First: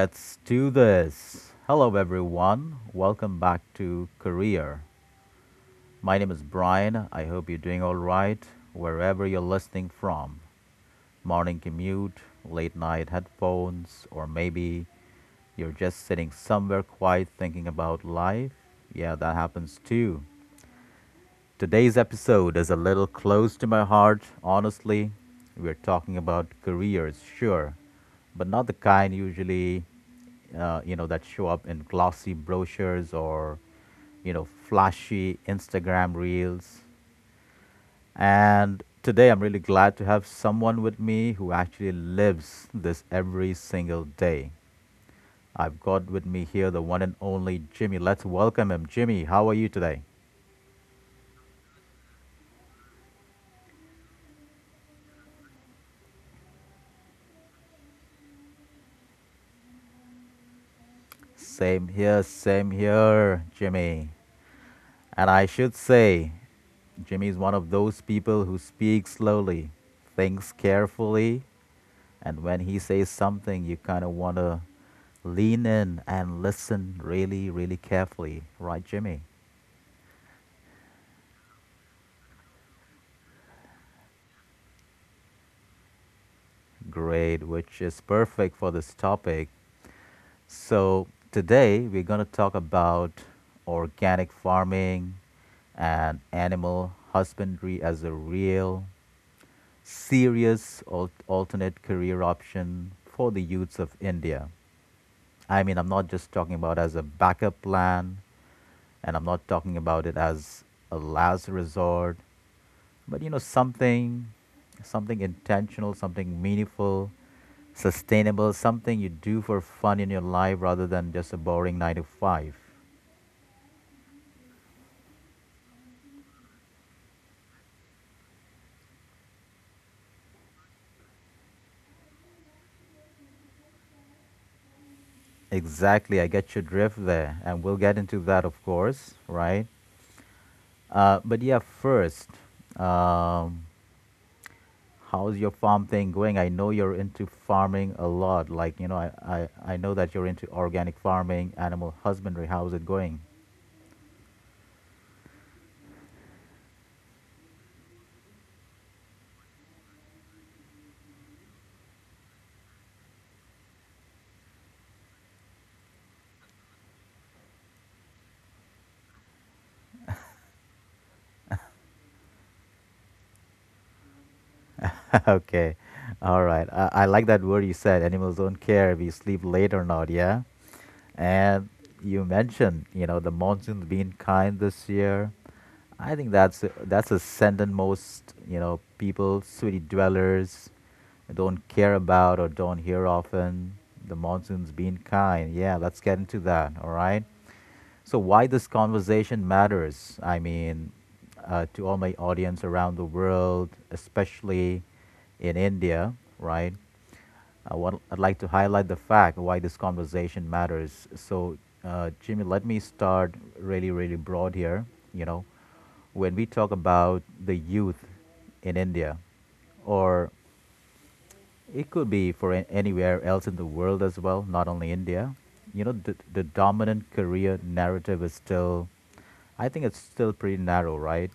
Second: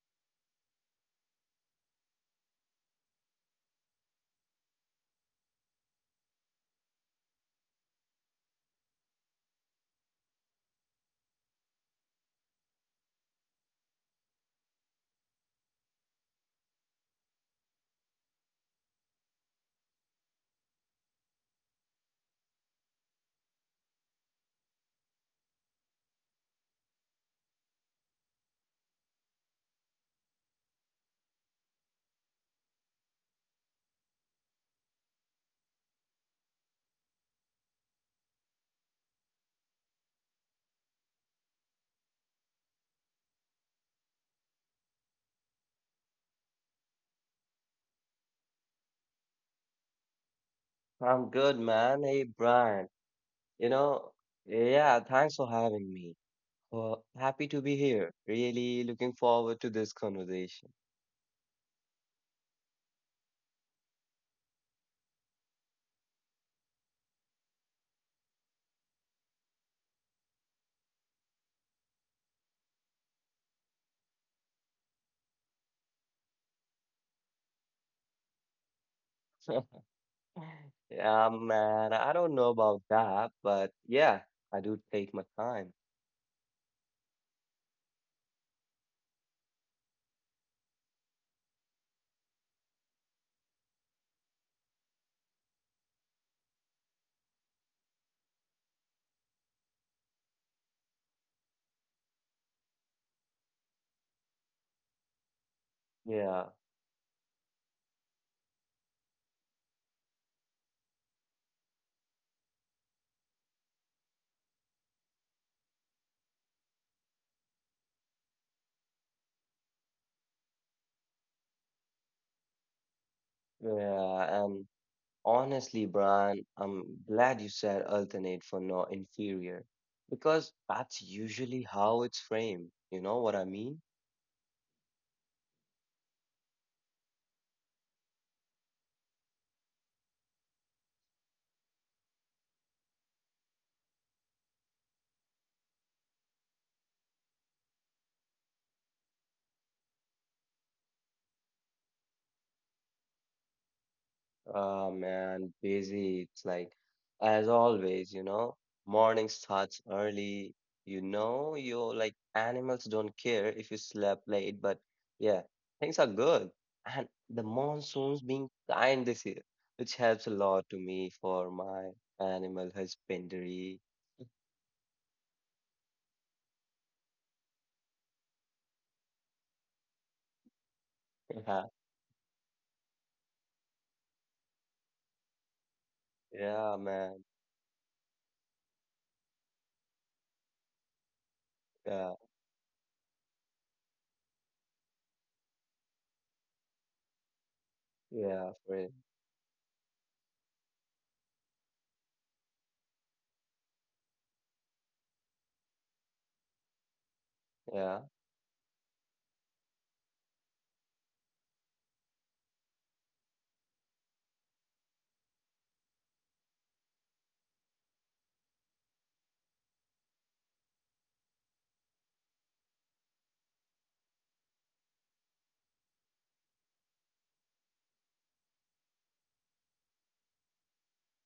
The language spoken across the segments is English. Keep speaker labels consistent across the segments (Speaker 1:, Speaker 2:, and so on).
Speaker 1: let's do this. Hello, everyone. Welcome back to Career. My name is Brian. I hope you're doing all right wherever you're listening from. Morning commute, late night headphones, or maybe you're just sitting somewhere quiet thinking about life. Yeah, that happens too. Today's episode is a little close to my heart, honestly. We're talking about careers, sure, but not the kind usually, that show up in glossy brochures or flashy Instagram reels. And today I'm really glad to have someone with me who actually lives this every single day. I've got with me here the one and only Jimmy. Let's welcome him. Jimmy, how are you today?
Speaker 2: I'm good, man. Hey, Brian. You know, yeah, thanks for having me. Well, happy to be here. Really looking forward to this conversation.
Speaker 1: Same here, Jimmy. And I should say, Jimmy is one of those people who speaks slowly, thinks carefully, and when he says something, you kind of want to lean in and listen really, really carefully. Right, Jimmy?
Speaker 2: Yeah, man, I don't know about that, but yeah, I do take my time.
Speaker 1: Great, which is perfect for this topic. So, today we're going to talk about organic farming and animal husbandry as a real serious alternate career option for the youths of India. I mean, I'm not just talking
Speaker 2: Yeah,
Speaker 1: about as a backup plan, and I'm not talking about it as a last resort, but something intentional, something meaningful, sustainable, something you do for fun in your life rather than just a boring nine to five.
Speaker 2: yeah, and honestly, Brian, I'm glad you said alternate for not inferior because that's usually how it's framed. You know what I mean?
Speaker 1: Exactly, I get your drift there, and we'll get into that, of course, right? But yeah, first, um, how's your farm thing going? I know you're into farming a lot. Like, I know that you're into organic farming, animal husbandry. How's it going?
Speaker 2: Oh man, busy. It's like, as always, morning starts early. You're like animals don't care if you slept late, but yeah, things are good. And the monsoon's being kind this year, which helps a lot to me for my animal husbandry.
Speaker 1: Okay. All right. I like that word you said animals don't care if you sleep late or not. Yeah. And
Speaker 2: Yeah,
Speaker 1: you mentioned, the monsoon's been kind this year. I think that's
Speaker 2: yeah,
Speaker 1: that's a
Speaker 2: man.
Speaker 1: sentence most people, city dwellers, don't care
Speaker 2: Yeah,
Speaker 1: about or don't hear often. The monsoon's been kind. Yeah, let's get into that. All right. So why
Speaker 2: yeah,
Speaker 1: this
Speaker 2: right.
Speaker 1: conversation matters? I mean, to all my audience around the world, especially in India, right?
Speaker 2: Yeah,
Speaker 1: I'd like to highlight the fact why this conversation matters. So, Jimmy, let me start really, really broad here. You know, when we talk about the youth in India, or it could be for anywhere else in the world as well, not only India, the dominant career narrative is still, I think it's still pretty narrow, right?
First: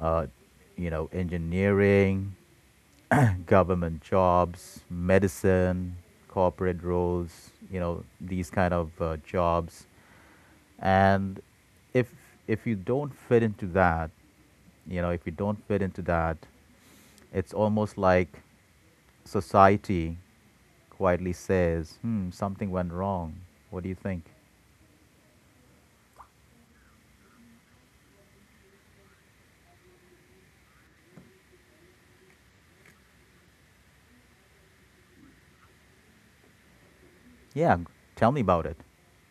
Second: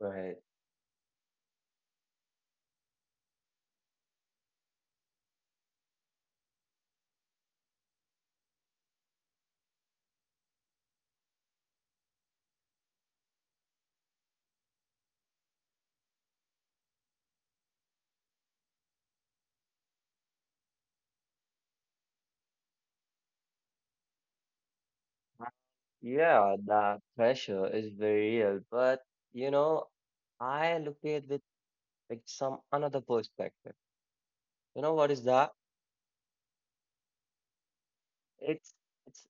Speaker 1: Uh, Engineering, government jobs, medicine, corporate roles, these kind of jobs. And if if you don't fit into that, if you don't fit into that, it's almost like society quietly says, "Hmm, something went wrong. What do you think?"
Speaker 2: Yeah, that pressure is very real, but you know, I look at it with like some another perspective. You know what is that?
Speaker 1: Yeah, tell me about
Speaker 2: It's
Speaker 1: it.
Speaker 2: it's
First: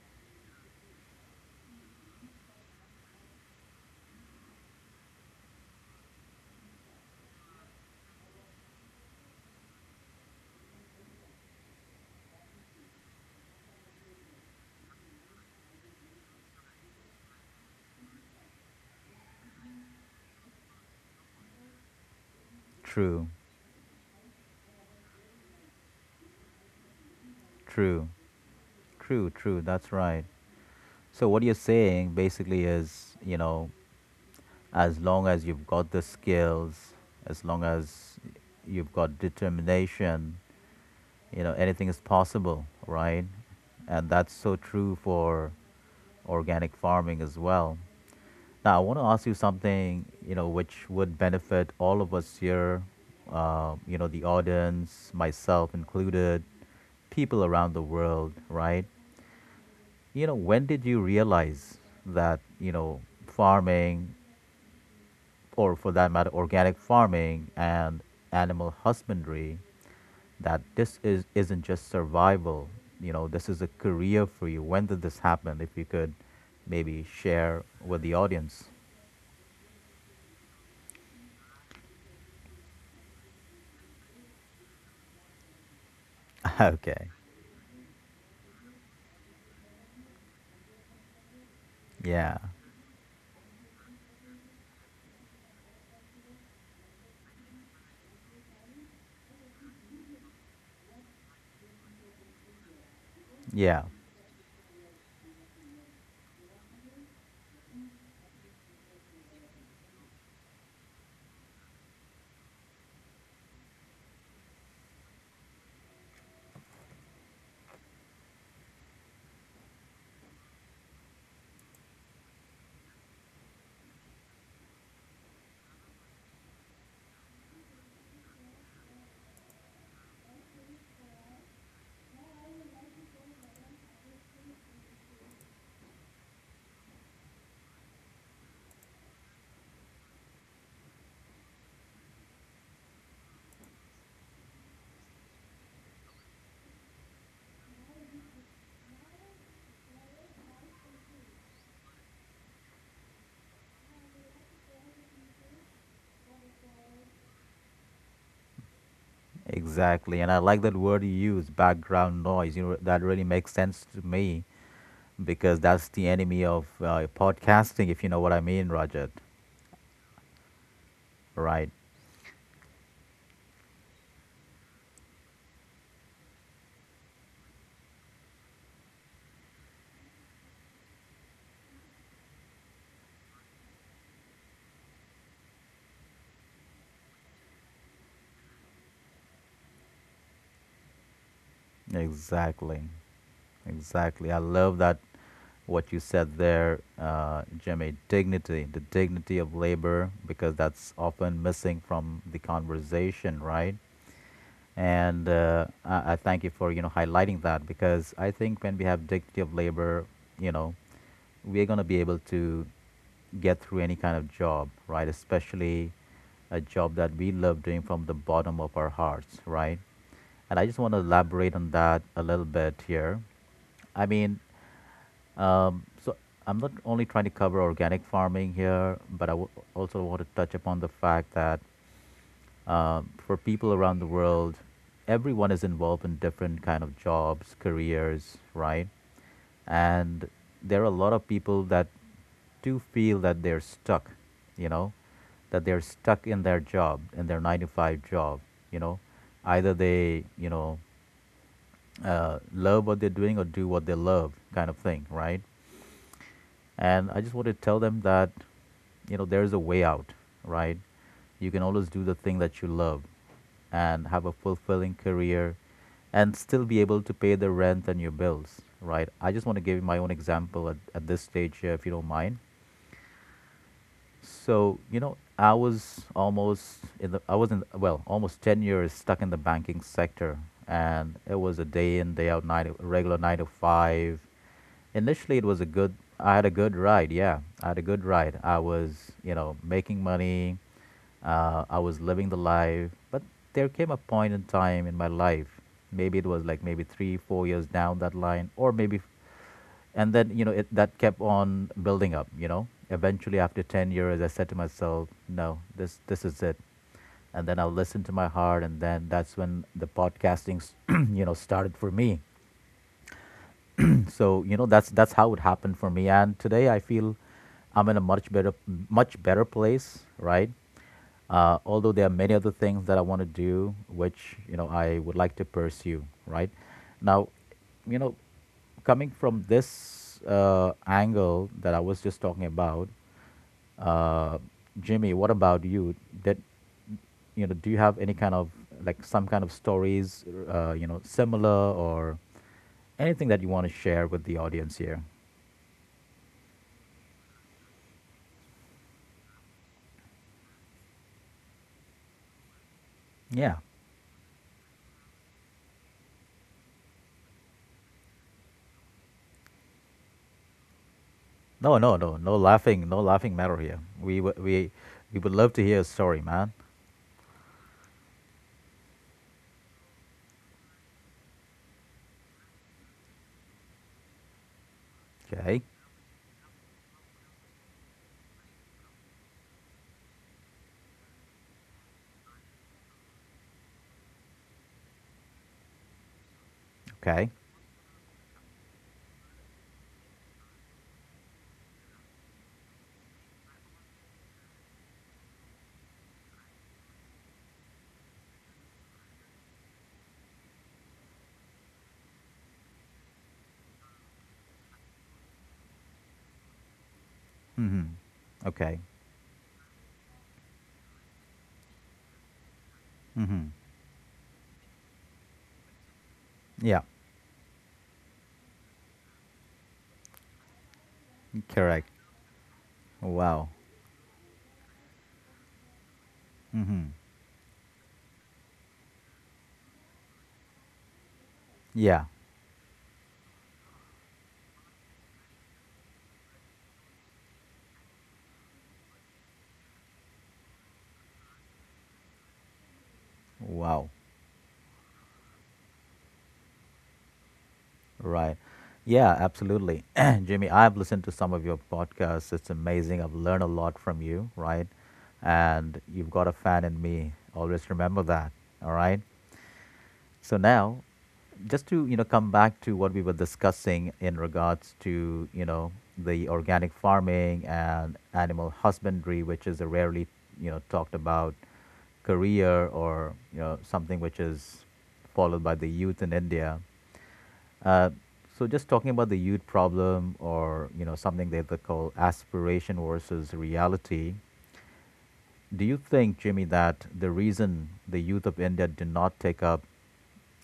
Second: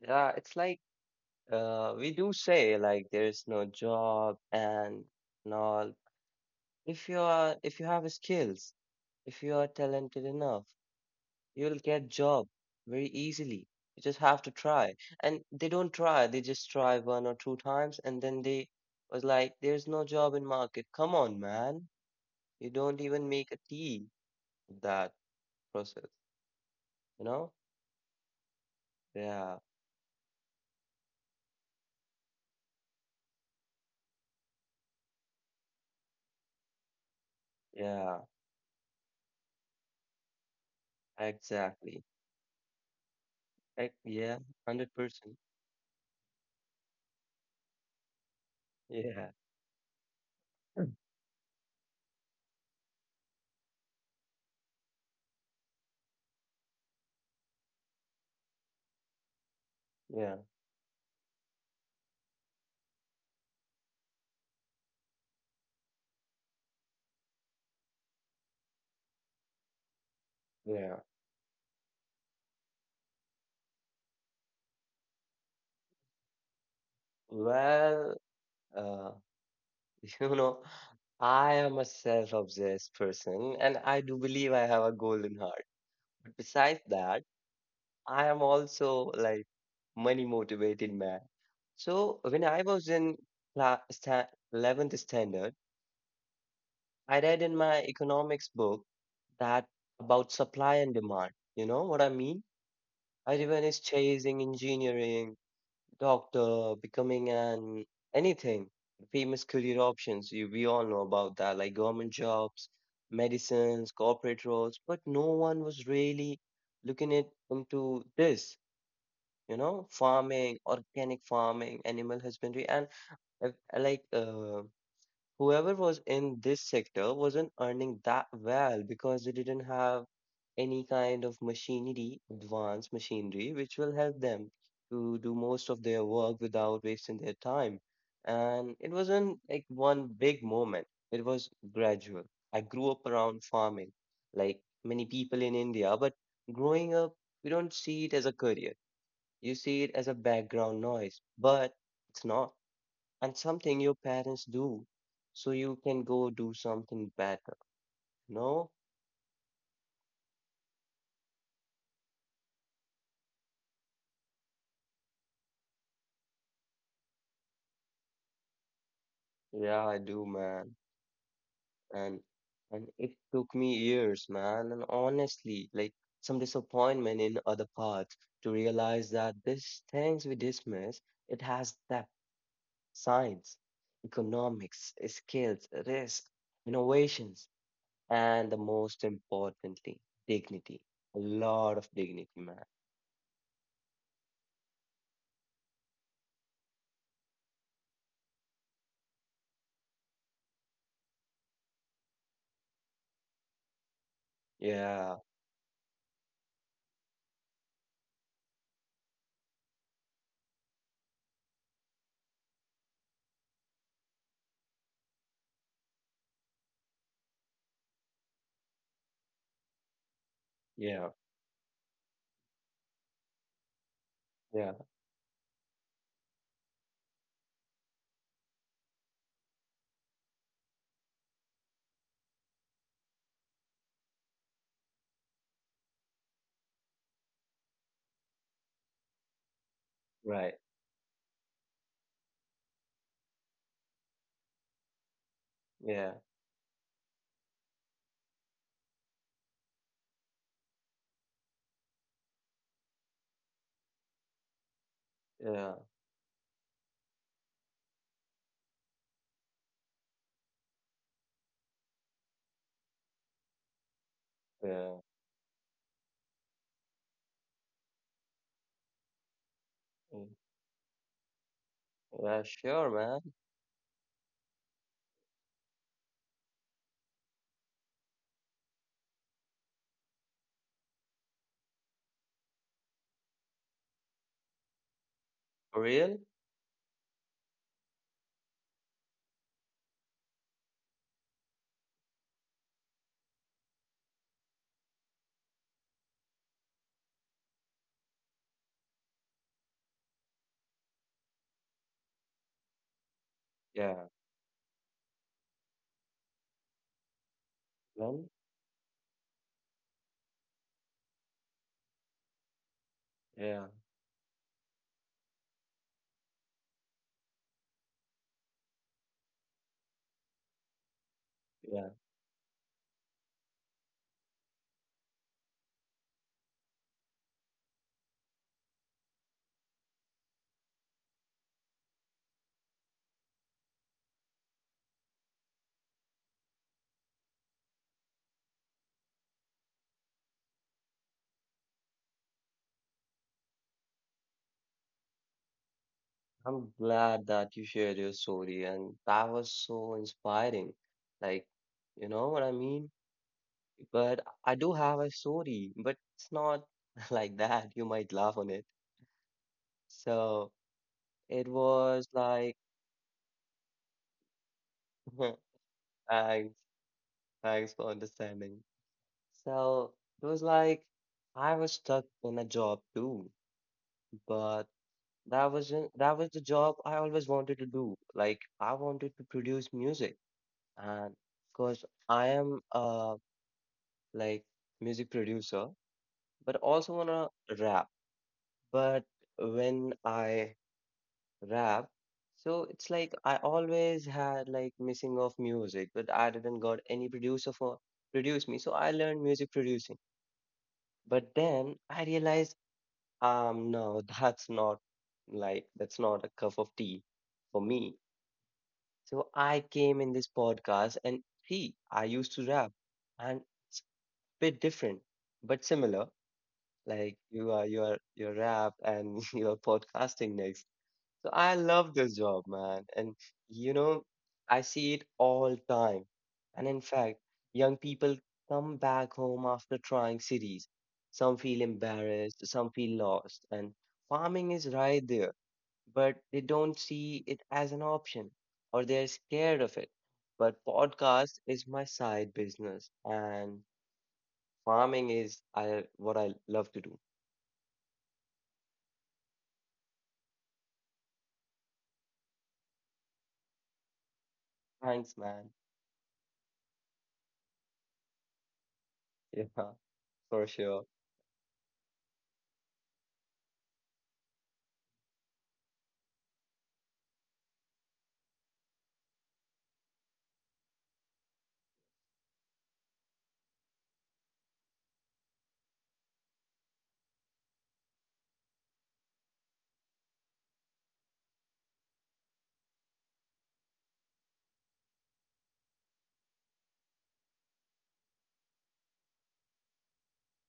Speaker 2: yeah, it's like we do say like there is no job and all. If you have skills, if you are talented enough, you'll get job very easily. You just have to try. And they don't try, they just try one or two times and then they was like, there's no job in market. Come on, man. You don't even
Speaker 1: True,
Speaker 2: make a tea of that process, you know?
Speaker 1: true, true,
Speaker 2: Yeah,
Speaker 1: true. That's right. So what you're saying basically is, as long as you've got the skills, as long
Speaker 2: yeah.
Speaker 1: as you've got determination, anything
Speaker 2: Exactly.
Speaker 1: is possible, right?
Speaker 2: Like,
Speaker 1: And
Speaker 2: yeah,
Speaker 1: that's so true
Speaker 2: 100%.
Speaker 1: for organic farming as well. Now, I want to
Speaker 2: Yeah,
Speaker 1: ask you something, which would benefit all of us here, the audience, myself included, people around the world, right? You
Speaker 2: yeah,
Speaker 1: know, when did you realize that, farming or for that matter, organic farming and animal husbandry, that
Speaker 2: yeah.
Speaker 1: this is isn't just survival. This is a career for you. When did this happen? If you could maybe share with
Speaker 2: Well,
Speaker 1: the audience.
Speaker 2: uh, you know, I am a self-obsessed person and I do believe I have a golden heart. But besides
Speaker 1: Okay.
Speaker 2: that, I am also like money motivated man. So when
Speaker 1: Yeah.
Speaker 2: I was in cla sta 11th standard, I read in my economics book that about supply and demand. You know what I mean? Everyone is
Speaker 1: Yeah.
Speaker 2: chasing engineering, doctor, becoming an anything. Famous career options, we all know about that, like government jobs, medicines, corporate roles, but no one was really looking it into this, farming, organic farming, animal husbandry, and uh, like whoever was in this sector wasn't earning that well because they didn't have any kind of machinery, advanced machinery, which will help them to do most of their work without wasting their time. And it wasn't like one big moment, it was gradual. I grew up around farming, like many people in India, but growing up, we don't see it as a career. You see it as a background noise, but it's not and something your parents do so you can go do something better. No,
Speaker 1: Exactly. And I like that word you use, background noise. That really makes sense to me because that's the enemy of podcasting, if you know what I mean, Rajat.
Speaker 2: yeah, I do, man.
Speaker 1: Right.
Speaker 2: And and it took me years, man, and honestly, like some disappointment in other parts, to realize that these things we dismiss, it has depth, science, economics, skills, risk, innovations, and the most importantly, dignity. A lot of dignity, man.
Speaker 1: Exactly. Exactly. I love that what you said there, Jimmy. Dignity, the dignity of labor, because that's often missing from the conversation, right?
Speaker 2: Yeah,
Speaker 1: And I thank you for highlighting that because I think when we have dignity of labor, you know, we're going to be able to get through any kind of job, right? Especially a job that we love doing from the bottom of our hearts, right? And I just want to
Speaker 2: yeah,
Speaker 1: elaborate on that a little bit here. I mean,
Speaker 2: yeah,
Speaker 1: so I'm not only trying to cover organic farming here, but also want to touch upon the fact that for people around the world, everyone is involved in different kind of jobs, careers, right? And
Speaker 2: right,
Speaker 1: there are a lot of people that do feel that they're stuck, you know that they're
Speaker 2: yeah.
Speaker 1: stuck in their job, in their 9 to 5 job, you know either they love what they're doing or do what they love, kind of thing, right?
Speaker 2: Yeah,
Speaker 1: And I just want to tell them that, there is a way out, right? You can always do the thing that you love and have a
Speaker 2: yeah,
Speaker 1: fulfilling career and still be able to pay the rent and your bills, right? I just want to give you my own
Speaker 2: mm,
Speaker 1: example at this stage, if you don't
Speaker 2: yeah,
Speaker 1: mind.
Speaker 2: sure, man.
Speaker 1: So, I was in, well, almost 10 years stuck in the banking sector. And it was a day in, day out, night, a regular nine to five. Initially, it was a
Speaker 2: For
Speaker 1: good,
Speaker 2: real?
Speaker 1: I had a good ride. Yeah, I had a good ride. I was, making money. I was living the life. But there came a point in time in my life, maybe it was like maybe 3, 4 years down that line, or maybe, and then it that kept on building up, eventually after 10
Speaker 2: Yeah,
Speaker 1: years I said to myself, no, this is it. And then I'll listen to
Speaker 2: man.
Speaker 1: my heart, and then that's when the podcasting started for me.
Speaker 2: Yeah,
Speaker 1: So that's how it happened for me, and today I feel I'm in a much better, much better place, right.
Speaker 2: yeah.
Speaker 1: Although there are many other things that I want to do, which I would like to pursue. Right now, you know, coming from this angle that I was just talking about, uh, Jimmy, what about you? Did you know? Do you have any kind of, like, some kind of stories, similar or anything that you want to share with the audience here?
Speaker 2: I'm glad that you shared your story, and that was so inspiring. Like, you know what I mean?
Speaker 1: Yeah.
Speaker 2: But I do have a story, but it's not like that. You might laugh on it. So it
Speaker 1: No, no,
Speaker 2: was
Speaker 1: no, no
Speaker 2: like,
Speaker 1: laughing, no laughing matter here. We w- we would love to hear a story,
Speaker 2: thanks,
Speaker 1: man.
Speaker 2: thanks for understanding. So it was like I was stuck in a job too, but That
Speaker 1: Okay.
Speaker 2: was a- that was the job I always wanted to do. Like I wanted to produce music, and because I am like music producer, but also wanna
Speaker 1: Okay.
Speaker 2: rap. But when I rap, so it's like I always had like missing of music, but I didn't got any producer for produce me. So I learned music producing. But then I realized, no, that's not a cup of tea for me.
Speaker 1: Mm-hmm. Okay.
Speaker 2: So I came in this podcast and see, I used to rap and
Speaker 1: Mm-hmm.
Speaker 2: bit different, but similar.
Speaker 1: Yeah.
Speaker 2: Like you are your rap and your podcasting next. So I love
Speaker 1: Correct.
Speaker 2: this job, man. And
Speaker 1: Wow.
Speaker 2: you know, I see it all time. And in
Speaker 1: Mm-hmm.
Speaker 2: fact, young people come back home after trying cities. Some feel
Speaker 1: Yeah.
Speaker 2: embarrassed, some feel lost, and farming is right there but they don't see it as an option or they're scared of it. But podcast is my side business and
Speaker 1: Wow.
Speaker 2: farming is I what I love to do.
Speaker 1: Right. Yeah, absolutely. Jimmy, I've listened to some of your podcasts. It's amazing. I've learned a lot from you, right?
Speaker 2: Thanks, man.
Speaker 1: And you've got a fan in me. Always remember that. All right.
Speaker 2: Yeah,
Speaker 1: So
Speaker 2: for sure.
Speaker 1: now, just to come back to what we were discussing in regards to the organic farming and animal husbandry, which is a rarely talked about career or something which is followed by the youth in India. Uh, so just talking about the youth problem, or something that they call aspiration versus reality. Do you think, Jimmy, that the reason the youth of India do not take up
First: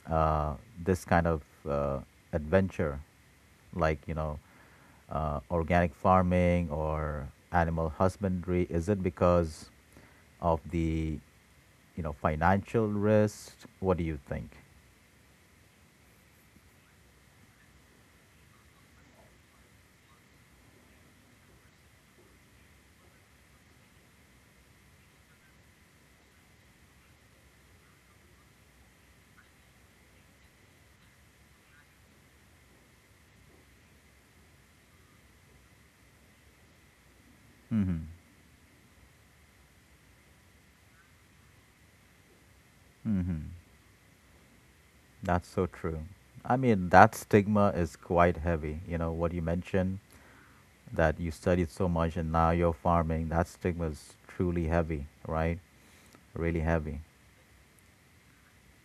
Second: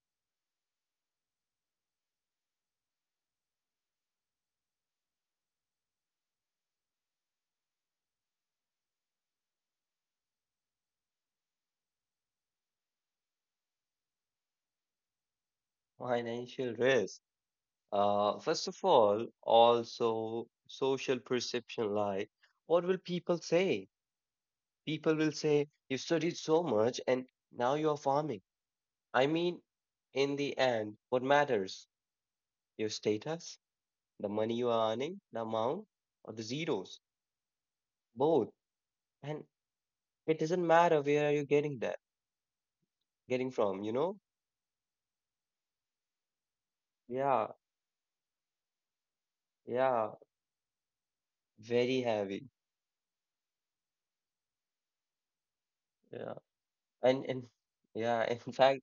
Speaker 1: uh, this kind of uh, adventure, like organic farming or animal husbandry? Is it because of the financial risk? What do you think?
Speaker 2: Financial risk. First of all, also social perception like what will people say? People will say you studied so much and now you're farming. I mean, in the end, what matters? Your status? The money you are earning, the amount, or the zeros, both. And it doesn't matter where are you getting that, getting from, you know?
Speaker 1: That's so true. I mean, that
Speaker 2: Yeah,
Speaker 1: stigma is quite heavy. You know what you mentioned,
Speaker 2: yeah,
Speaker 1: that you studied so
Speaker 2: very
Speaker 1: much and
Speaker 2: heavy.
Speaker 1: now you're farming. That stigma is truly heavy, right?
Speaker 2: Yeah.
Speaker 1: Really heavy.
Speaker 2: And yeah, in fact,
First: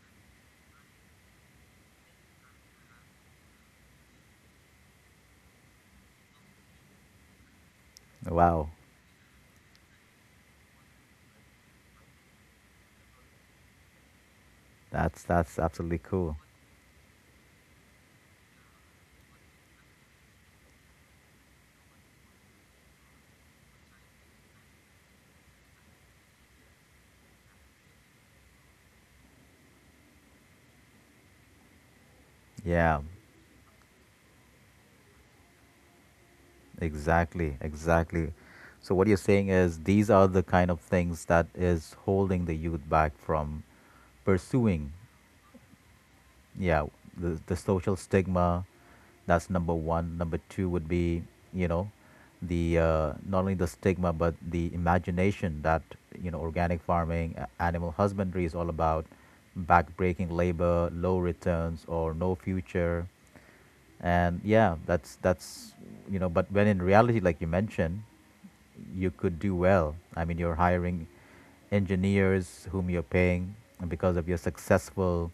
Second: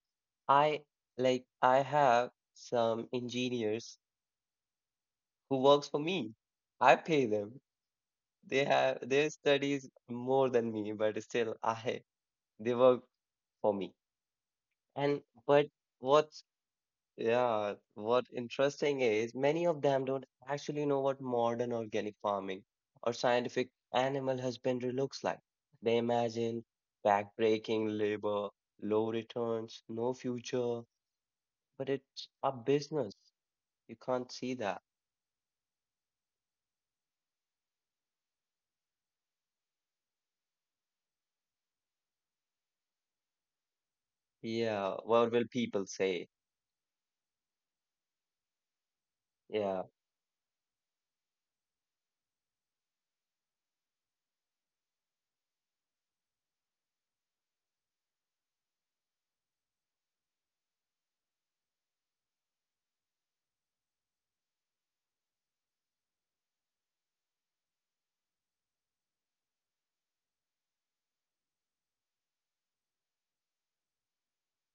Speaker 2: I I have some engineers who works for me. I pay them.
Speaker 1: Wow,
Speaker 2: They have their studies more than me, but still I they work for me.
Speaker 1: that's
Speaker 2: And
Speaker 1: that's
Speaker 2: but
Speaker 1: absolutely cool.
Speaker 2: what's yeah, what interesting is many of them don't actually know what modern organic farming or scientific animal husbandry looks like. They imagine backbreaking labor, low returns, no future, but it's a
Speaker 1: Yeah,
Speaker 2: business. You can't see that.
Speaker 1: exactly, exactly. So what you're saying is these are the kind of things that is holding the youth back from pursuing,
Speaker 2: Yeah, what will people say?
Speaker 1: yeah, the social stigma. That's number one.
Speaker 2: Yeah.
Speaker 1: Number two would be, you know, the not only the stigma but the imagination that organic farming, animal husbandry is all about, backbreaking labor, low returns, or no future. And yeah, that's you know but when in reality, like you mentioned, you could do well. I mean, you're hiring engineers whom you're paying because of your successful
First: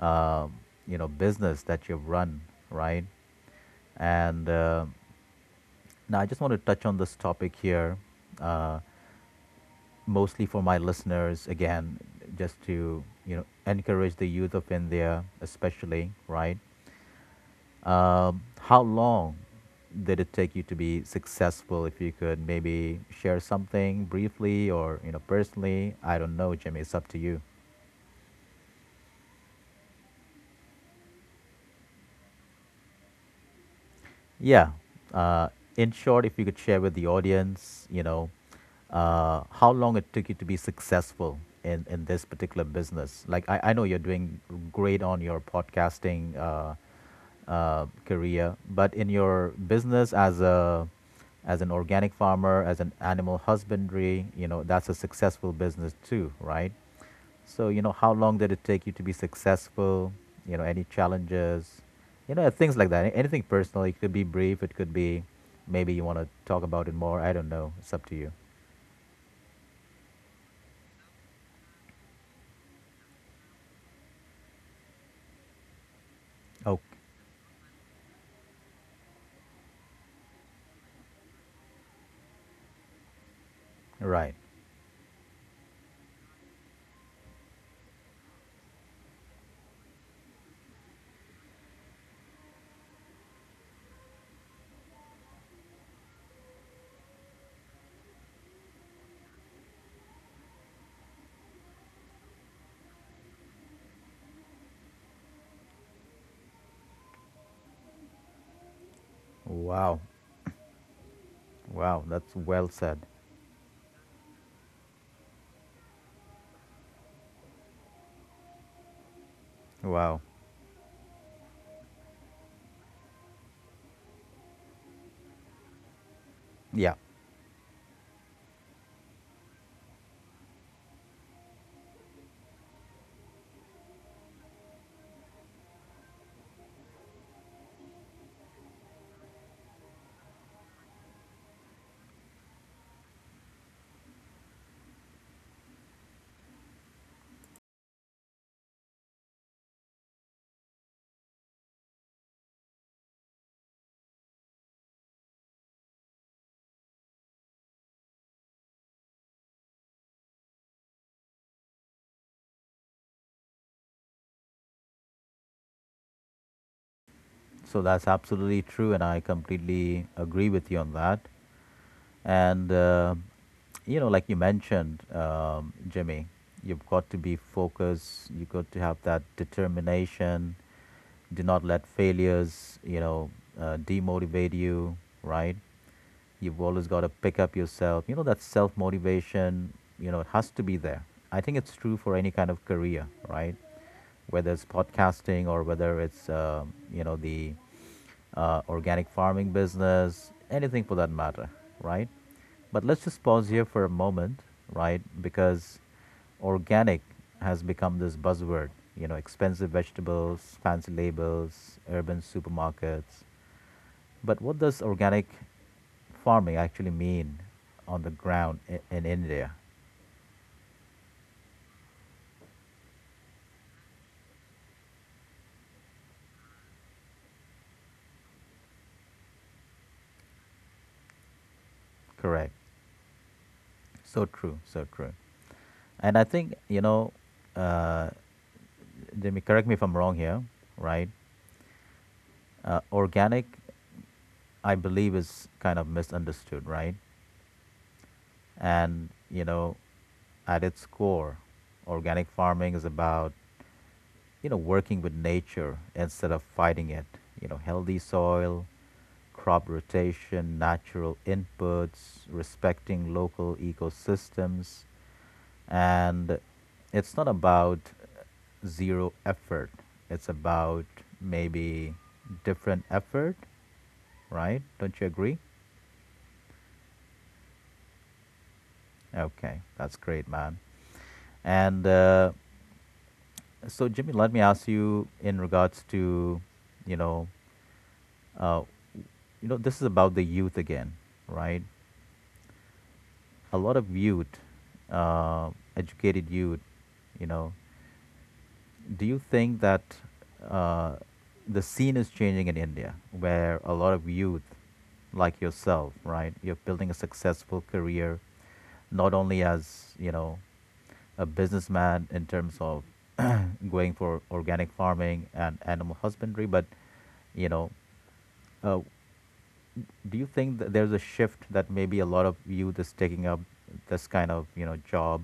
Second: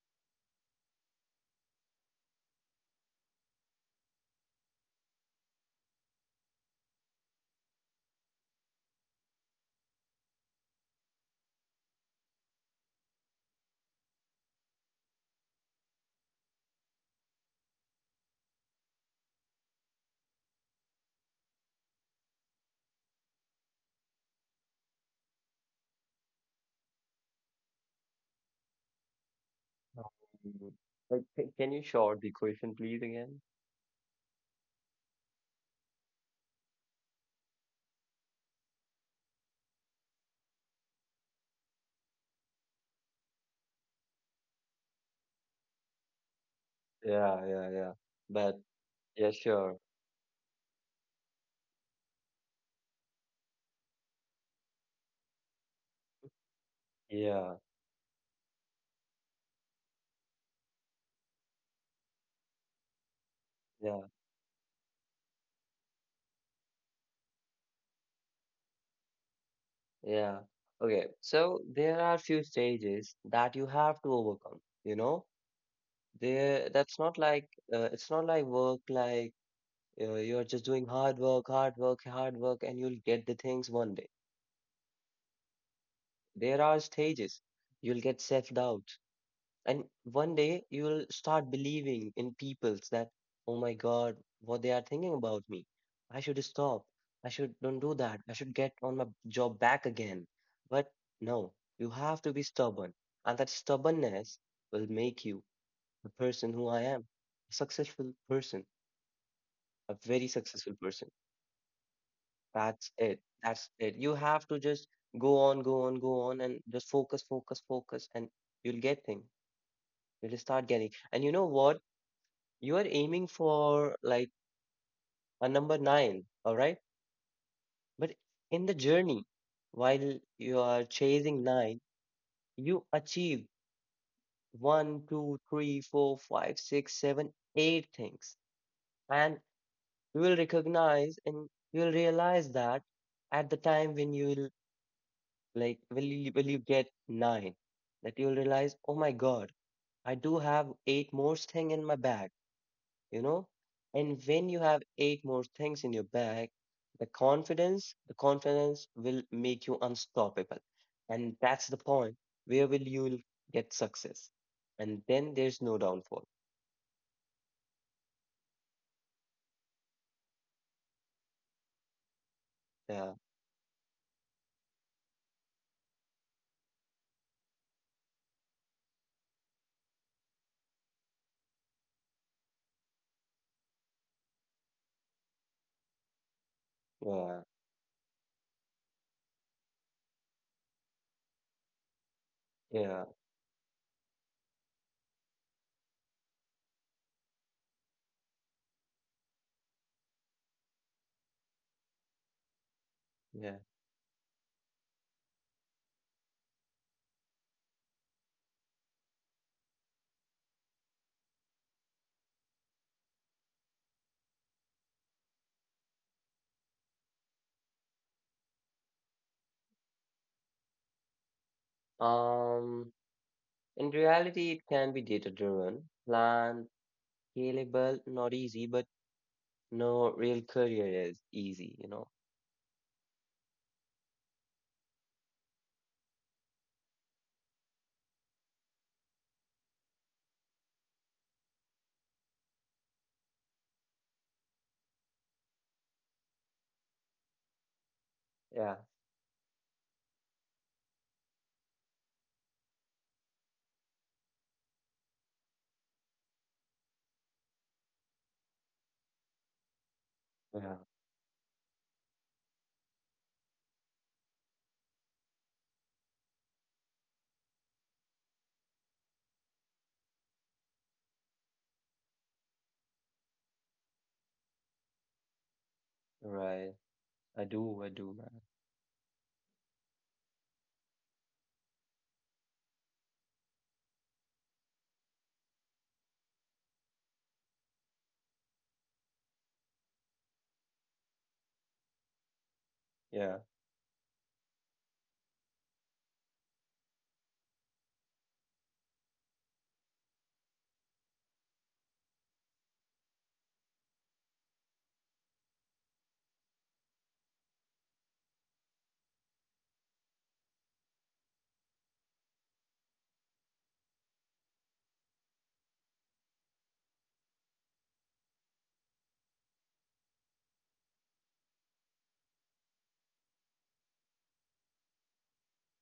Speaker 1: um, business that you've run, right. And now I just want to touch on this topic here, uh, mostly for my listeners again, just to encourage the youth of India, especially, right. How long did it take you to be successful? If you could maybe share something briefly, or personally, I don't know, Jimmy. It's up to you.
Speaker 2: Mm, like, can you short the question, please, again?
Speaker 1: Yeah. Uh, in short, if you could share with the audience, how long it took you to be successful in this particular business. Like I know you're doing great on your podcasting.
Speaker 2: Yeah, yeah, yeah. But
Speaker 1: Career, but in
Speaker 2: yeah,
Speaker 1: your
Speaker 2: sure.
Speaker 1: business as a as an organic farmer, as an animal husbandry, you know that's a successful business too, right?
Speaker 2: Yeah,
Speaker 1: So you know how long did it take you to be successful? You know any challenges? You know things like that. Anything
Speaker 2: yeah.
Speaker 1: personal. It could be brief. It could be maybe you want to talk about it more. I don't know. It's up to you.
Speaker 2: Yeah. Okay. So there are few stages that you have to overcome. You know, there that's not
Speaker 1: Oh,
Speaker 2: like It's not like work, like you're just doing hard work, hard work, hard work, and you'll get the things one day.
Speaker 1: right.
Speaker 2: There are stages. You'll get self-doubt. And one day you will start believing in people's that, oh my God, what they are thinking about me. I should stop. I should don't do that. I should get on my job back again. But no, you have to be stubborn. And that stubbornness will make you the person who I am, a successful person, a very
Speaker 1: Wow.
Speaker 2: successful person.
Speaker 1: Wow.
Speaker 2: That's
Speaker 1: That's
Speaker 2: it.
Speaker 1: well said.
Speaker 2: That's it. You have to just go on, go on, go on, and just focus, focus, focus, and you'll get things. You'll
Speaker 1: Wow.
Speaker 2: start getting. And you know what? You are aiming for like a number nine, all right?
Speaker 1: Yeah.
Speaker 2: But in the journey, while you are chasing nine, you achieve one, two, three, four, five, six, seven, eight things. And you will recognize and you will realize that at the time when you will like will you get nine, that you will realize, oh my God, I do have eight more thing in my bag, you know? And when you have eight more things in your bag, the confidence will make you unstoppable. And that's the point where will you'll get success. And then there's no downfall.
Speaker 1: So that's absolutely true, and I completely agree with you on that.
Speaker 2: Yeah,
Speaker 1: And you know, like you mentioned, Jimmy, you've got to be focused. You've got to have that determination. Do not let failures, you know, demotivate you, right? You've
Speaker 2: yeah,
Speaker 1: always got to pick up yourself. You know, that self motivation. You know, it has to be there. I think it's true for any
Speaker 2: yeah,
Speaker 1: kind of career, right? Whether it's podcasting or whether it's you know the organic farming business, anything for that matter, right? But
Speaker 2: yeah.
Speaker 1: let's just pause here for a moment, right? Because organic has become this buzzword, you know, expensive vegetables, fancy labels, urban supermarkets. But what does organic farming actually mean on the ground in India?
Speaker 2: Um, in reality, it can be data driven, planned, scalable, not easy, but no real career is easy, you know?
Speaker 1: Correct. So true, so true. And I think, you know, uh, Jimmy, correct me if I'm wrong here, right? Organic I believe is kind of misunderstood, right?
Speaker 2: Yeah,
Speaker 1: And, you know, at its core, organic farming is about, you know, working with nature instead of fighting it. You know, healthy soil, crop
Speaker 2: yeah,
Speaker 1: rotation, natural inputs, respecting local ecosystems. And it's not about zero effort, it's about maybe different effort, right? Don't you agree?
Speaker 2: right. I do, man.
Speaker 1: Okay, that's great, man. And so, Jimmy, let me ask you in regards to, you know, uh, you know, this is about the youth again, right?
Speaker 2: Yeah.
Speaker 1: A lot of youth, uh, educated youth, you know, do you think that uh, the scene is changing in India, where a lot of youth, like yourself, right, you're building a successful career, not only as you know, a businessman in terms of going for organic farming and animal husbandry, but you know, uh, do you think that there's a shift that maybe a lot of youth is taking up this kind of you know job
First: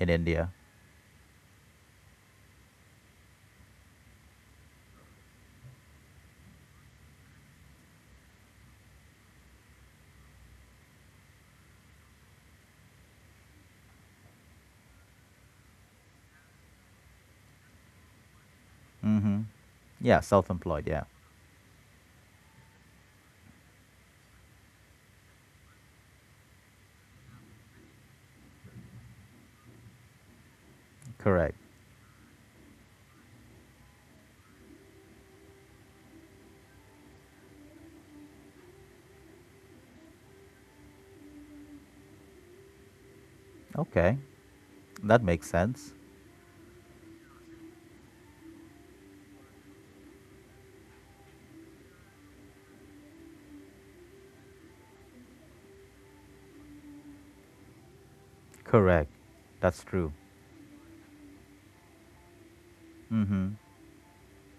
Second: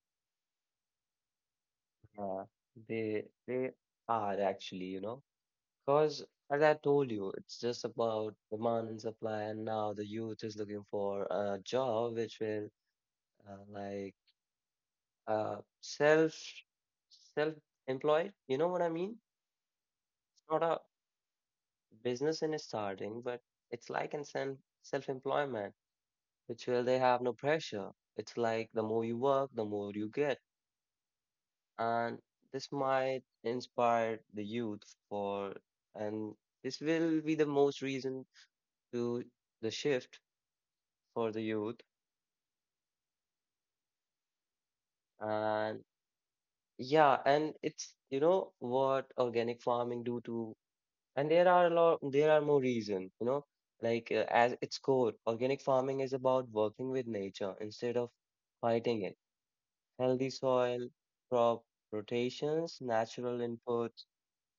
Speaker 1: in India?
Speaker 2: Yeah, they are actually, because as I told you, it's just about demand and supply, and now the youth is looking for a job which will like uh self self-employed. You know what I mean?
Speaker 1: Mm-hmm. Yeah,
Speaker 2: It's not a
Speaker 1: self-employed. Yeah.
Speaker 2: business in starting, but it's like in self-employment, which will they have no pressure. It's like the more you work, the more you get.
Speaker 1: Correct.
Speaker 2: And this might inspire the youth for, and this will be the most reason to the shift for the youth.
Speaker 1: Okay. That makes
Speaker 2: And
Speaker 1: sense.
Speaker 2: yeah, and it's, you know what organic farming do to, and there are more reason, like as its core organic farming is about working with nature instead of fighting
Speaker 1: Correct.
Speaker 2: it.
Speaker 1: That's true.
Speaker 2: Healthy soil, crop rotations, natural
Speaker 1: Mm-hmm.
Speaker 2: inputs,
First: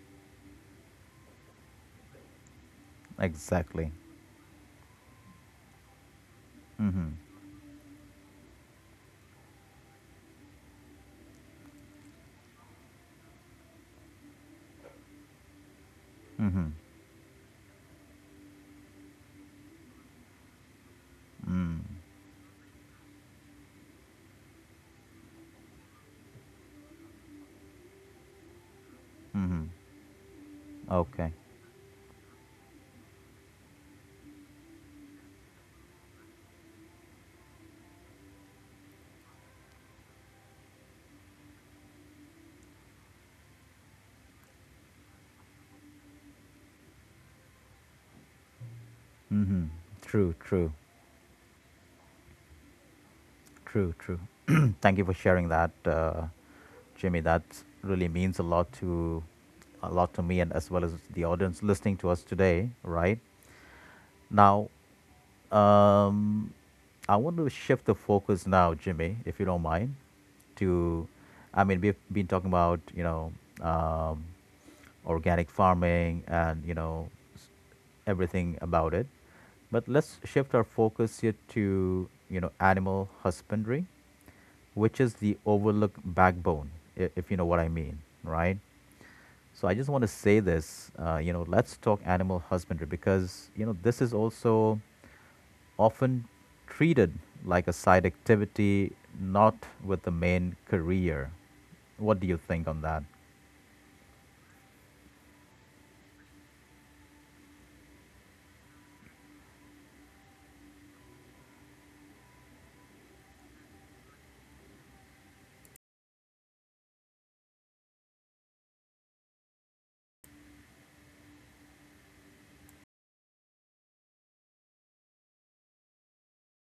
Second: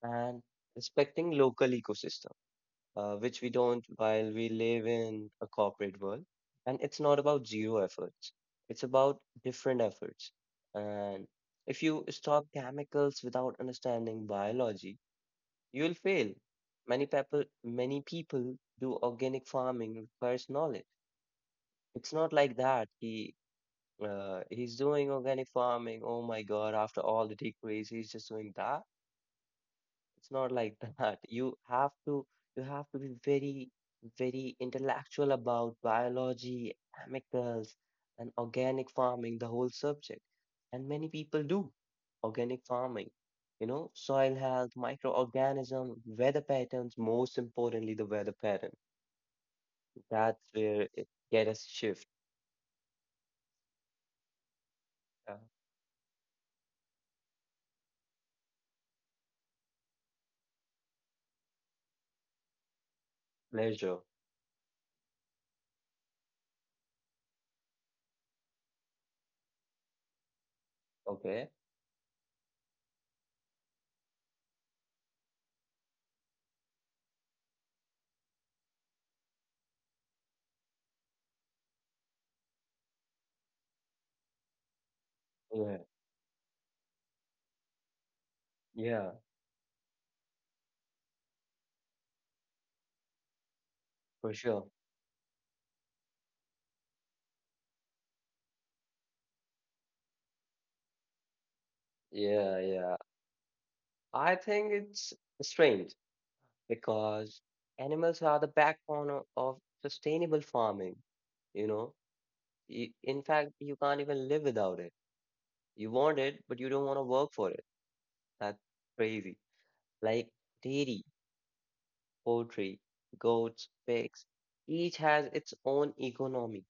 Speaker 2: and respecting local ecosystems, which we don't
Speaker 1: Exactly.
Speaker 2: while we live in a corporate world. And it's
Speaker 1: Mm-hmm.
Speaker 2: not about zero efforts, it's about different efforts. And if you stop chemicals without understanding biology, you will fail.
Speaker 1: Mm-hmm.
Speaker 2: Many people do organic farming requires knowledge.
Speaker 1: Mm.
Speaker 2: It's not like that. He's doing organic farming. Oh my God! After all the degrees, he's just doing that.
Speaker 1: Mm-hmm.
Speaker 2: It's not like that.
Speaker 1: Okay.
Speaker 2: You have to be very, very intellectual about biology, chemicals, and organic farming, the whole subject. And many people do organic farming. Soil health, microorganism, weather patterns, most importantly, the weather pattern.
Speaker 1: True,
Speaker 2: That's
Speaker 1: true,
Speaker 2: where it get us shift.
Speaker 1: true, true. Thank you for
Speaker 2: Uh,
Speaker 1: sharing that, Jimmy. That really means a lot to me and as well as the audience listening to us today, right?
Speaker 2: Pleasure.
Speaker 1: Now Um, I want to shift the focus now, Jimmy, if you don't mind, to,
Speaker 2: Okay.
Speaker 1: I mean, we've been talking about, you know, um, organic farming and, you know, s- everything about it. But let's shift our focus here to, you know, animal husbandry, which is the
Speaker 2: Yeah.
Speaker 1: overlooked backbone, if you know what I mean, right?
Speaker 2: Yeah,
Speaker 1: So I just want to say this, you know, let's talk animal husbandry because, you know, this is
Speaker 2: for sure.
Speaker 1: also often treated like a side activity, not with the main career. What do you
Speaker 2: Yeah,
Speaker 1: think on
Speaker 2: yeah.
Speaker 1: that?
Speaker 2: I think it's strange. Because animals are the backbone of sustainable farming. You know, in fact, you can't even live without it. You want it, but you don't want to work for it. That's crazy. Like dairy, poultry, goats, pigs, each has its own economy.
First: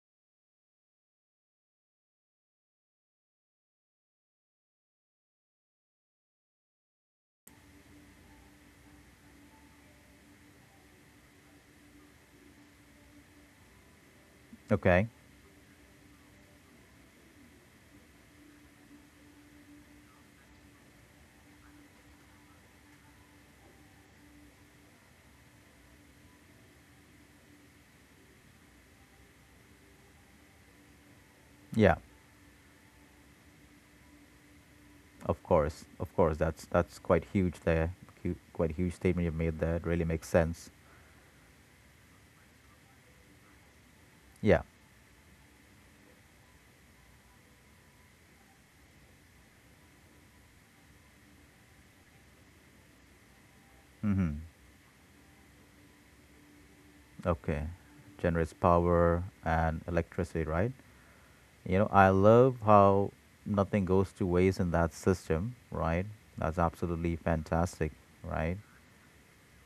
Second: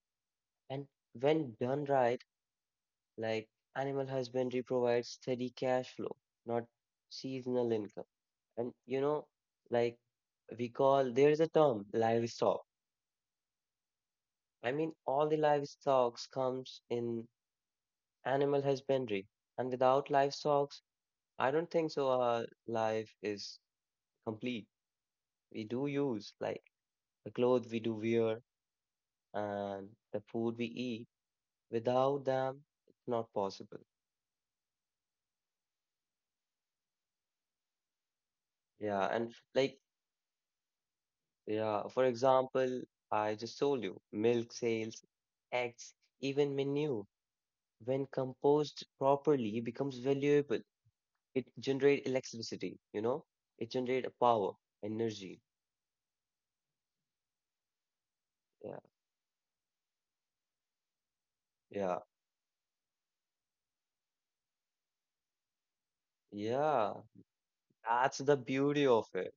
Speaker 2: And when done right, like animal husbandry provides steady cash flow, not seasonal income. And like we call, there is a term, livestock. I mean,
Speaker 1: Okay.
Speaker 2: all the livestock comes in animal husbandry, and without livestock, I don't think so our life is complete. We do use like the clothes we do wear and the food we eat.
Speaker 1: Yeah.
Speaker 2: Without them, it's not possible.
Speaker 1: Of course. Of course. That's quite huge there. Quite a huge
Speaker 2: Yeah,
Speaker 1: statement
Speaker 2: and
Speaker 1: you've made there.
Speaker 2: like
Speaker 1: It really makes sense.
Speaker 2: yeah, for example, I just told you milk
Speaker 1: Yeah.
Speaker 2: sales, eggs, even manure, when composed properly, becomes valuable. It generate electricity, it generate a
Speaker 1: Mm-hmm.
Speaker 2: power, energy.
Speaker 1: Okay. Generates
Speaker 2: Yeah,
Speaker 1: power and electricity, right? You know,
Speaker 2: yeah,
Speaker 1: I love how nothing goes to waste in that system, right? That's
Speaker 2: yeah.
Speaker 1: absolutely fantastic,
Speaker 2: That's
Speaker 1: right?
Speaker 2: the beauty of it.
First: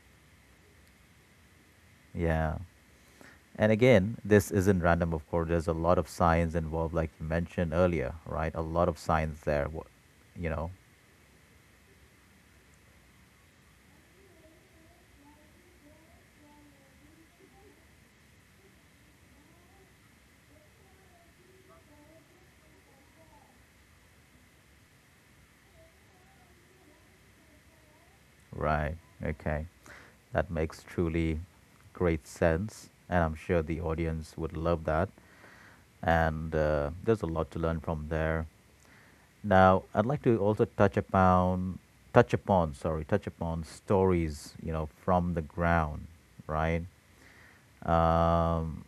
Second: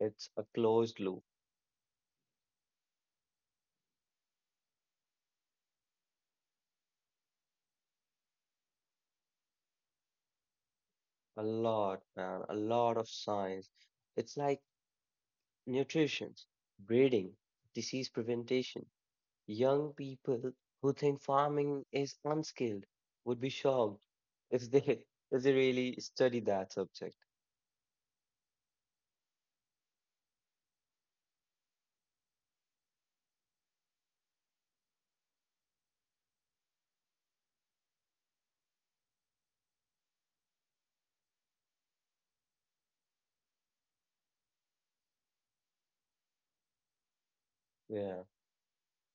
Speaker 2: It's a closed loop.
Speaker 1: Yeah. And again, this isn't random, of course. There's a lot of science involved, like you mentioned earlier, right? A lot of science there, you know,
Speaker 2: A lot, man, a lot of science. It's like nutrition, breeding, disease prevention. Young people who think farming is unskilled would be shocked if they if they really study that subject.
Speaker 1: right? Okay. That makes truly great sense. And I'm sure the audience would love that. And there's a lot to learn from there. Now, I'd like to also touch upon stories, you know, from the ground, right?
Speaker 2: Yeah.
Speaker 1: Um,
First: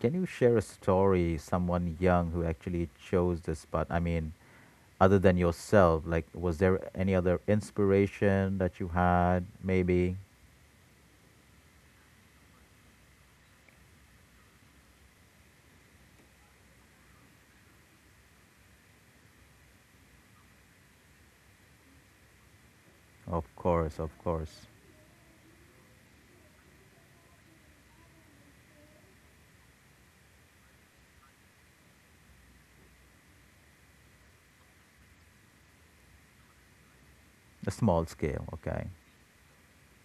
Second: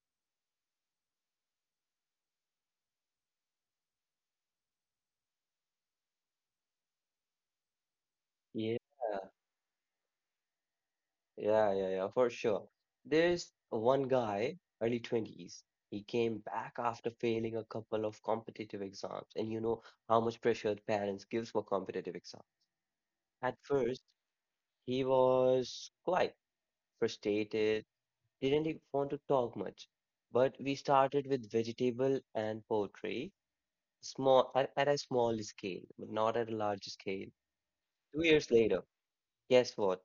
Speaker 1: can you share a story, someone young who actually chose this path? I mean, other than yourself, like, was there any other inspiration that you had? Maybe?
Speaker 2: Yeah, yeah, yeah, for sure. There's one guy, early 20s. He came back after failing a couple of competitive exams, and you know how much pressure parents gives for competitive exam.
Speaker 1: Of
Speaker 2: At
Speaker 1: course,
Speaker 2: first,
Speaker 1: of course.
Speaker 2: he was quite frustrated, didn't even want to talk much. But we started with vegetable and poetry, small at a small scale, but not at a large scale.
Speaker 1: A small
Speaker 2: Two
Speaker 1: scale,
Speaker 2: years later,
Speaker 1: okay.
Speaker 2: guess what?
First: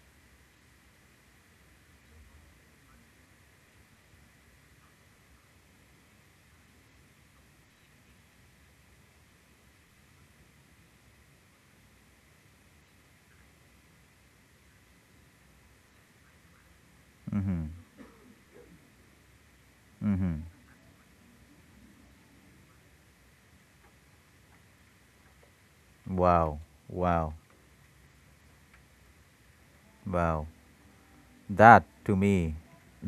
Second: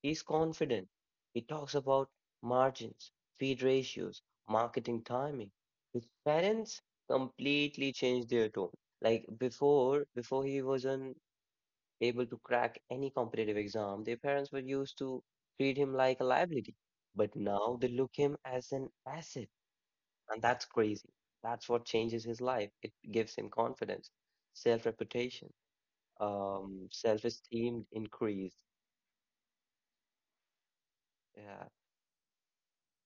Speaker 2: He's confident. He talks about margins, feed ratios, marketing timing. His parents completely changed their tone. Like before he wasn't able to crack any competitive exam, their parents were used to treat him like a liability. But now they look him as an asset, and that's crazy. That's what changes his life. It gives him confidence, self-reputation,
Speaker 1: Wow, wow,
Speaker 2: self-esteem increase.
Speaker 1: wow.
Speaker 2: Yeah,
Speaker 1: That to me,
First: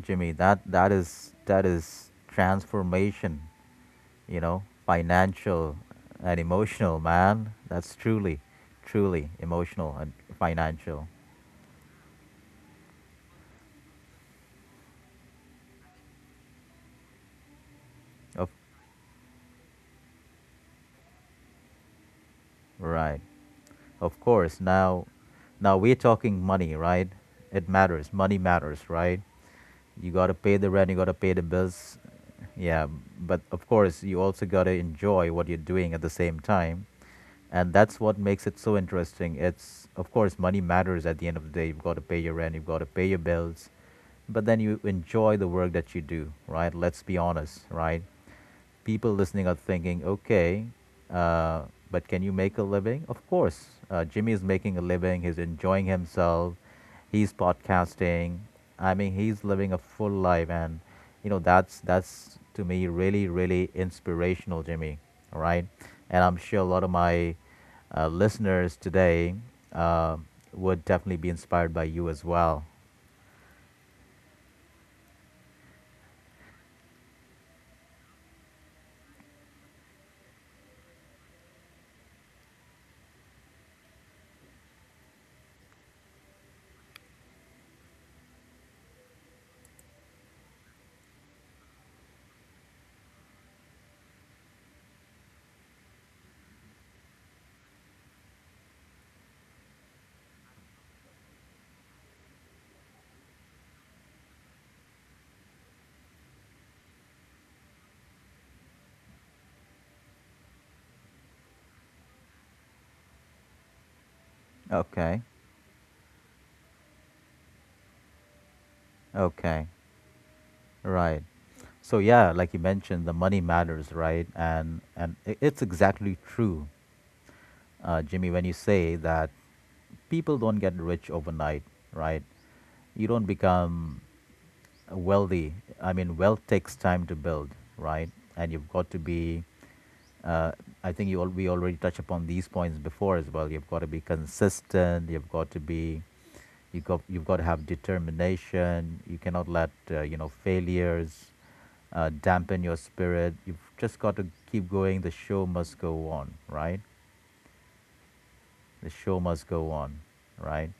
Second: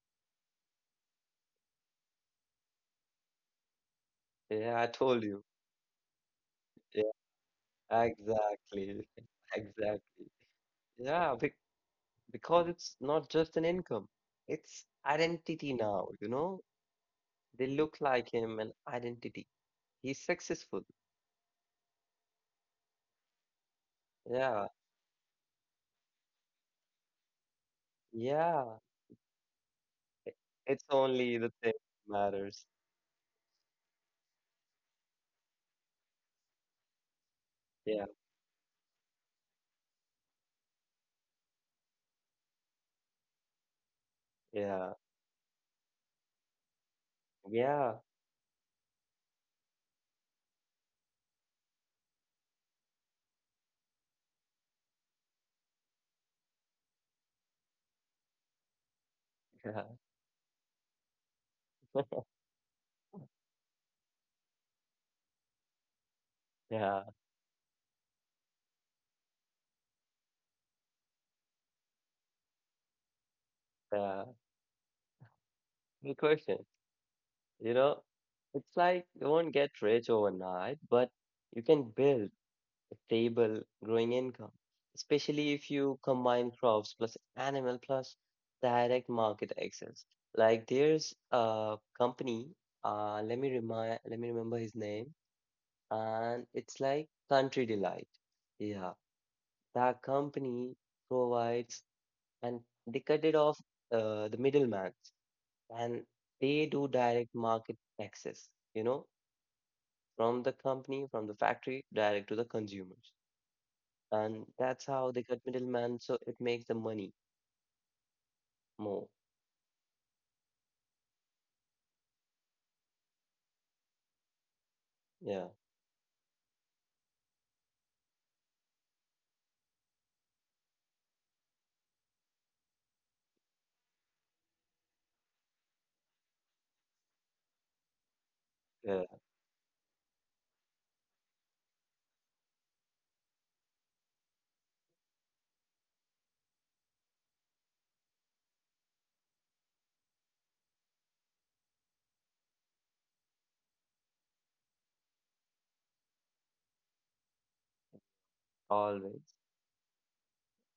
Speaker 1: Jimmy, that is transformation, you know,
Speaker 2: yeah, I told you.
Speaker 1: financial and emotional, man. That's truly,
Speaker 2: Exactly.
Speaker 1: truly emotional and
Speaker 2: Exactly.
Speaker 1: financial.
Speaker 2: Yeah, be because it's not just an income, it's identity now, you know? They look like
Speaker 1: Of
Speaker 2: him and identity. He's successful.
Speaker 1: right. Of course.
Speaker 2: Yeah.
Speaker 1: Now, now we're talking money, right? It matters. Money
Speaker 2: Yeah.
Speaker 1: matters, right? You got
Speaker 2: I-
Speaker 1: to pay the
Speaker 2: It's
Speaker 1: rent, you got to pay
Speaker 2: only
Speaker 1: the
Speaker 2: the thing
Speaker 1: bills.
Speaker 2: that matters.
Speaker 1: Yeah, but of course, you also got to enjoy what you're doing at the same time. And that's
Speaker 2: Yeah.
Speaker 1: what makes it so interesting. It's, of course, money matters at the end of the day. You've got to pay your rent, you've got to pay your bills, but then you
Speaker 2: Yeah.
Speaker 1: enjoy the work that you do, right? Let's be honest,
Speaker 2: Yeah.
Speaker 1: right? People listening are thinking, okay, uh, but can you make a living? Of course. Jimmy is making a living. He's enjoying himself. He's podcasting. I mean, he's living a
Speaker 2: Yeah.
Speaker 1: full life, and you know that's to me really really inspirational, Jimmy. All right, and I'm sure a lot of
Speaker 2: Yeah.
Speaker 1: my listeners today uh, would definitely be inspired by you as well.
Speaker 2: Yeah. Good question. You know, it's like you won't get rich overnight, but you can build stable growing income, especially if you combine crops plus animal plus direct market access. Like there's a company, let me remember his name, and it's like Country Delight. Yeah, that company provides and they cut it off the middleman and they do direct market access, you know, from the company, from the factory, direct to the consumers. And that's how
Speaker 1: Okay,
Speaker 2: they cut middleman, so it makes the money more.
Speaker 1: okay. Right. So yeah, like you mentioned, the money matters, right? And
Speaker 2: Yeah,
Speaker 1: it's exactly true, Jimmy, when you say that people don't get rich overnight, right? You don't become wealthy. I mean, wealth takes time to build, right? And you've got to
Speaker 2: yeah,
Speaker 1: be uh, I think we already touched upon these points before as well. You've got to be consistent. You've got to be, you've got to have determination. You cannot let you know failures dampen your spirit. You've just got to keep going. The show must go on, right? The show
Speaker 2: always,
Speaker 1: must go on, right?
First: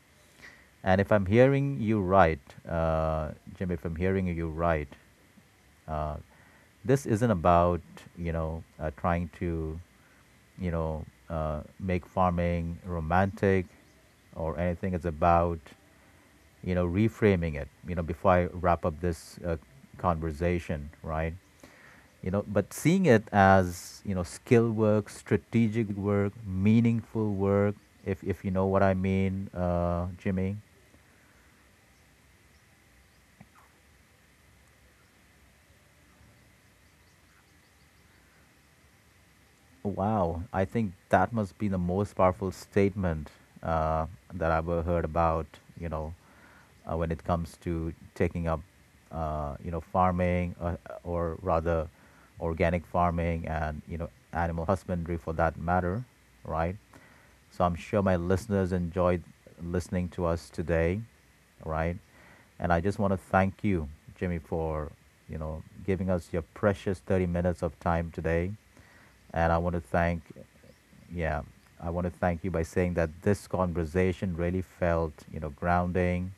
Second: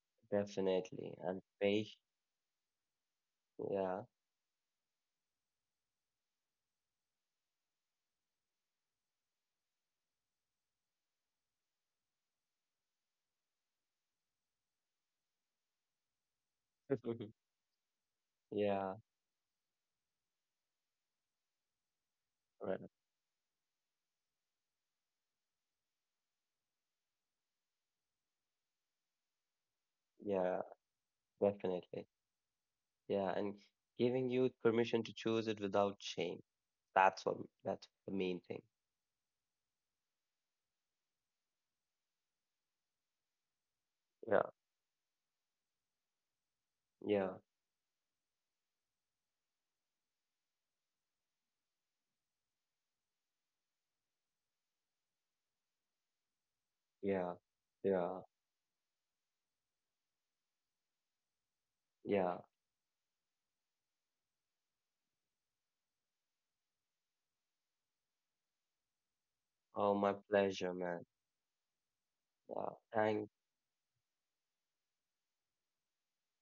Speaker 1: And if
Speaker 2: definitely.
Speaker 1: I'm
Speaker 2: And
Speaker 1: hearing you right, uh, Jim, if I'm
Speaker 2: yeah,
Speaker 1: hearing you right, uh, this isn't about you know trying to you know make farming romantic or anything. It's about you know reframing it. You know before I wrap
Speaker 2: yeah,
Speaker 1: up this conversation, right? You know, but
Speaker 2: right.
Speaker 1: seeing it as you know skill work, strategic work, meaningful work. If you know what I mean, Jimmy.
Speaker 2: Yeah, definitely. Yeah, and giving you permission to choose it without shame. That's what, that's the main thing.
Speaker 1: Wow, I think that must be the most powerful statement uh,
Speaker 2: Yeah,
Speaker 1: that I've ever heard about, you know, when it
Speaker 2: yeah,
Speaker 1: comes to taking up, you know, farming or rather organic farming and, you know, animal husbandry for that matter, right?
Speaker 2: yeah,
Speaker 1: So I'm sure
Speaker 2: yeah,
Speaker 1: my listeners enjoyed listening to us today, right?
Speaker 2: yeah.
Speaker 1: And I just want to thank you, Jimmy, for, you know, giving us your precious 30 minutes of time today and I want to
Speaker 2: Oh, my
Speaker 1: thank,
Speaker 2: pleasure, man.
Speaker 1: yeah, I want to thank you by
Speaker 2: Yeah,
Speaker 1: saying that
Speaker 2: it
Speaker 1: this conversation really felt, you know, grounding,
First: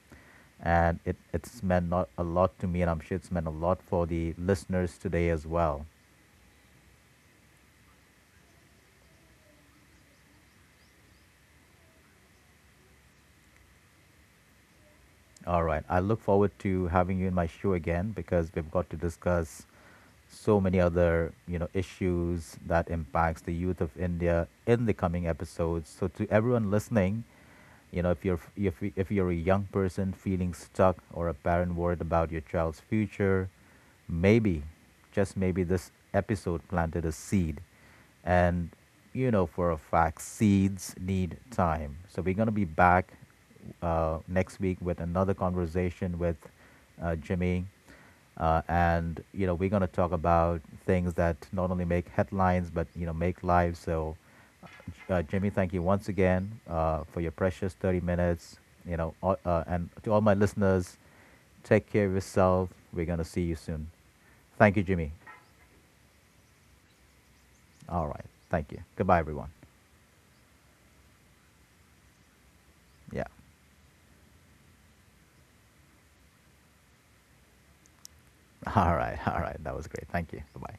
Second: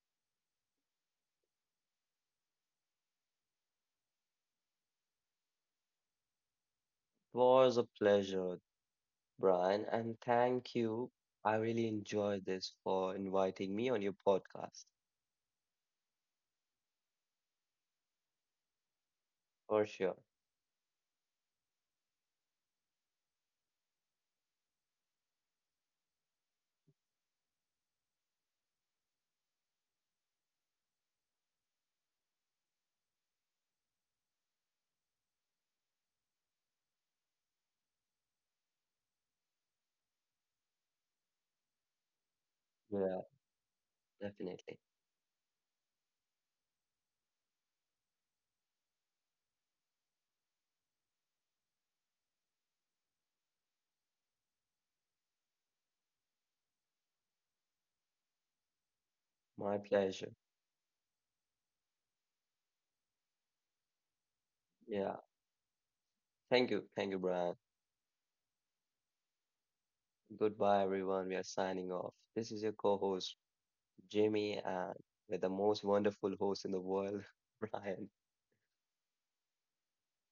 Speaker 1: and it's meant not a lot to me, and I'm sure it's meant a lot for the listeners today as well.
Speaker 2: was a pleasure, Brian. And thank you. I really enjoyed this for inviting me on your podcast.
Speaker 1: All right, I look forward to having you in my show again because we've got to discuss
Speaker 2: For sure.
Speaker 1: so many other you know issues that impacts the youth of India in the coming episodes, so to everyone listening, you know, if you're a young person feeling stuck or a parent worried about your child's future, maybe, just maybe this episode planted a seed, and you know for a fact seeds need time. So we're gonna be back
Speaker 2: Yeah,
Speaker 1: next week with
Speaker 2: definitely.
Speaker 1: another conversation with Jimmy. And you know we're going to talk about things that not only make headlines but you know make lives. So Jimmy, thank you once again for your precious 30 minutes. You know, and to
Speaker 2: My
Speaker 1: all my
Speaker 2: pleasure.
Speaker 1: listeners, take care of yourself. We're going to see you soon. Thank you, Jimmy.
Speaker 2: Yeah. Thank you. Thank you, Brian.
Speaker 1: All right. Thank you. Goodbye, everyone.
Speaker 2: Goodbye, everyone. We are signing off. This is your
Speaker 1: Yeah.
Speaker 2: co-host, Jimmy, and with the most wonderful host in the world, Brian.
Speaker 1: All right. All right. That was great. Thank you. Bye bye.